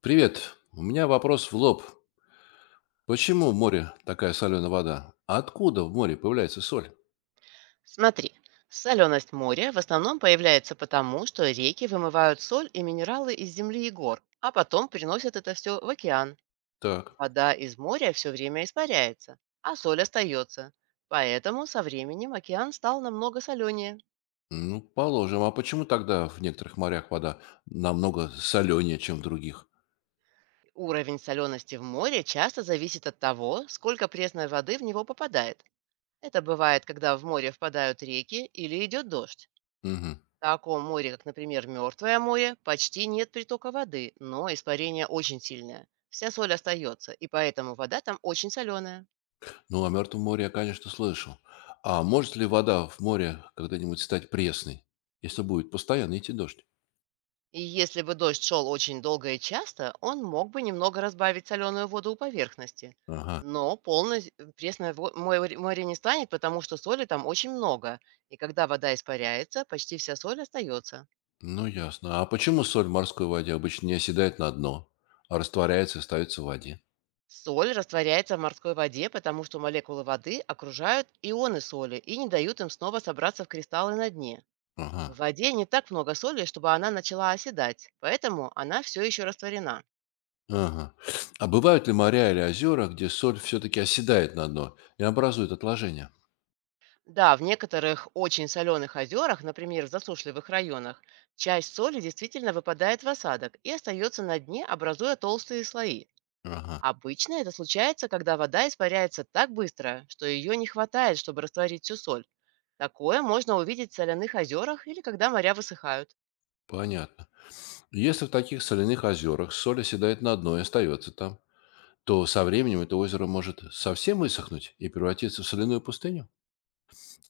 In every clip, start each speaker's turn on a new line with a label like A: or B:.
A: Привет. У меня вопрос в лоб. Почему в море такая соленая вода? А откуда в море появляется соль?
B: Смотри, соленость моря в основном появляется потому, что реки вымывают соль и минералы из земли и гор, а потом приносят это все в океан.
A: Так.
B: Вода из моря все время испаряется, а соль остается. Поэтому со временем океан стал намного соленее.
A: Ну, положим. А почему тогда в некоторых морях вода намного соленее, чем в других?
B: Уровень солености в море часто зависит от того, сколько пресной воды в него попадает. Это бывает, когда в море впадают реки или идет дождь.
A: Мгм.
B: В таком море, как, например, Мертвое море, почти нет притока воды, но испарение очень сильное. Вся соль остается, и поэтому вода там очень соленая.
A: Ну, о Мертвом море я, конечно, слышал. А может ли вода в море когда-нибудь стать пресной, если будет постоянно идти дождь?
B: И если бы дождь шел очень долго и часто, он мог бы немного разбавить соленую воду у поверхности.
A: Ага.
B: Но полностью пресное море не станет, потому что соли там очень много. И когда вода испаряется, почти вся соль остается.
A: Ну, ясно. А почему соль в морской воде обычно не оседает на дно, а растворяется и остается в воде?
B: Соль растворяется в морской воде, потому что молекулы воды окружают ионы соли и не дают им снова собраться в кристаллы на дне. В
A: Ага.
B: воде не так много соли, чтобы она начала оседать, поэтому она все еще растворена.
A: Ага. А бывают ли моря или озера, где соль все-таки оседает на дно и образует отложения?
B: Да, в некоторых очень соленых озерах, например, в засушливых районах, часть соли действительно выпадает в осадок и остается на дне, образуя толстые слои.
A: Ага,
B: Обычно это случается, когда вода испаряется так быстро, что ее не хватает, чтобы растворить всю соль. Такое можно увидеть в соляных озерах или когда моря высыхают.
A: понятно. Если в таких соляных озерах соль оседает на дно и остается там, то со временем это озеро может совсем высохнуть и превратиться в соляную пустыню?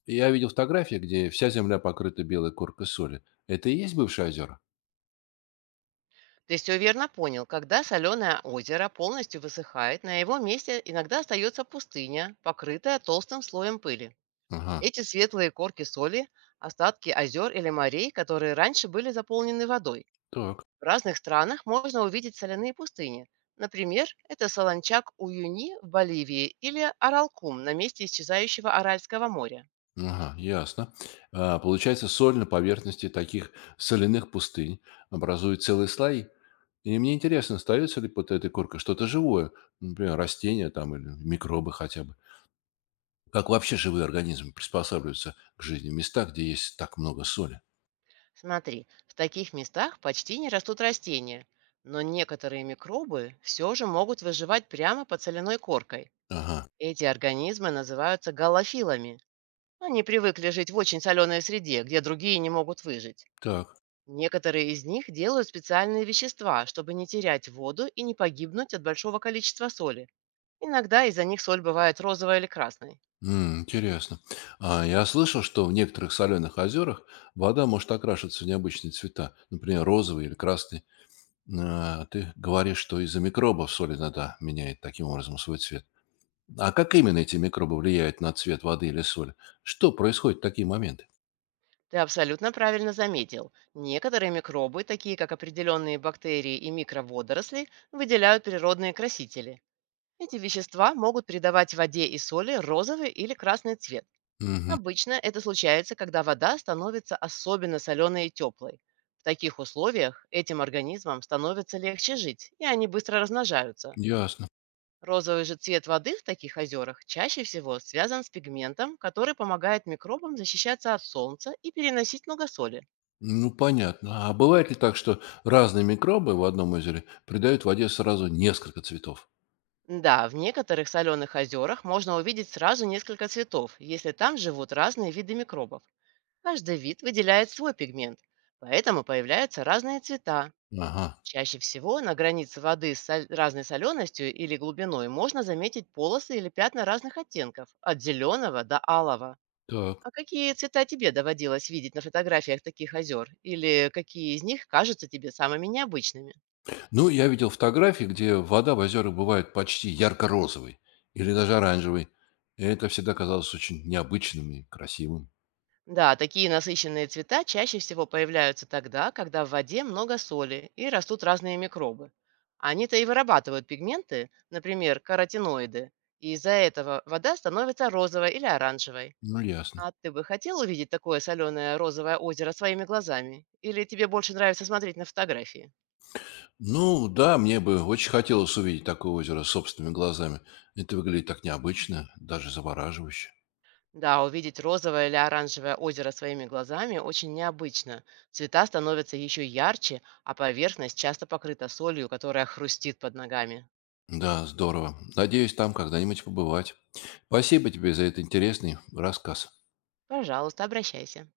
A: Я видел фотографии, где вся земля покрыта белой коркой соли. Это и есть бывшие озера?
B: Ты все верно понял. Когда соленое озеро полностью высыхает, на его месте иногда остается пустыня, покрытая толстым слоем пыли.
A: Ага,
B: Эти светлые корки соли — остатки озер или морей, которые раньше были заполнены водой.
A: так.
B: В разных странах можно увидеть соляные пустыни. Например, это Солончак-Уюни в Боливии или Аралкум на месте исчезающего Аральского моря.
A: Ага, ясно. А, получается, соль на поверхности таких соляных пустынь образует целые слои. И мне интересно, остается ли под этой коркой что-то живое, например, растения там или микробы хотя бы. Как вообще живые организмы приспосабливаются к жизни в местах, где есть так много соли?
B: Смотри, в таких местах почти не растут растения, но некоторые микробы все же могут выживать прямо под соляной коркой.
A: Ага,
B: Эти организмы называются галофилами. Они привыкли жить в очень соленой среде, где другие не могут выжить.
A: так.
B: Некоторые из них делают специальные вещества, чтобы не терять воду и не погибнуть от большого количества соли. Иногда из-за них соль бывает розовой или красной.
A: М, интересно. А, я слышал, что в некоторых соленых озерах вода может окрашиваться в необычные цвета, например, розовый или красный. А, ты говоришь, что из-за микробов соль иногда меняет таким образом свой цвет. А как именно эти микробы влияют на цвет воды или соли? Что происходит в такие моменты?
B: Ты абсолютно правильно заметил. Некоторые микробы, такие как определенные бактерии и микроводоросли, выделяют природные красители. Эти вещества могут придавать воде и соли розовый или красный цвет.
A: Мгм.
B: Обычно это случается, когда вода становится особенно соленой и теплой. В таких условиях этим организмам становится легче жить, и они быстро размножаются.
A: Ясно.
B: Розовый же цвет воды в таких озерах чаще всего связан с пигментом, который помогает микробам защищаться от солнца и переносить много соли.
A: Ну, понятно. А бывает ли так, что разные микробы в одном озере придают воде сразу несколько цветов?
B: Да, в некоторых соленых озерах можно увидеть сразу несколько цветов, если там живут разные виды микробов. Каждый вид выделяет свой пигмент, поэтому появляются разные цвета.
A: Ага,
B: Чаще всего на границе воды с разной соленостью или глубиной можно заметить полосы или пятна разных оттенков, от зеленого до алого.
A: так.
B: А какие цвета тебе доводилось видеть на фотографиях таких озер? Или какие из них кажутся тебе самыми необычными?
A: Ну, я видел фотографии, где вода в озерах бывает почти ярко-розовой или даже оранжевой. И это всегда казалось очень необычным и красивым.
B: Да, такие насыщенные цвета чаще всего появляются тогда, когда в воде много соли и растут разные микробы. Они-то и вырабатывают пигменты, например, каротиноиды, и из-за этого вода становится розовой или оранжевой.
A: Ну, ясно.
B: А ты бы хотел увидеть такое соленое розовое озеро своими глазами? Или тебе больше нравится смотреть на фотографии?
A: Ну да, мне бы очень хотелось увидеть такое озеро собственными глазами. Это выглядит так необычно, даже завораживающе.
B: Да, увидеть розовое или оранжевое озеро своими глазами очень необычно. Цвета становятся еще ярче, а поверхность часто покрыта солью, которая хрустит под ногами.
A: Да, здорово. Надеюсь, там когда-нибудь побывать. Спасибо тебе за этот интересный рассказ.
B: Пожалуйста, обращайся.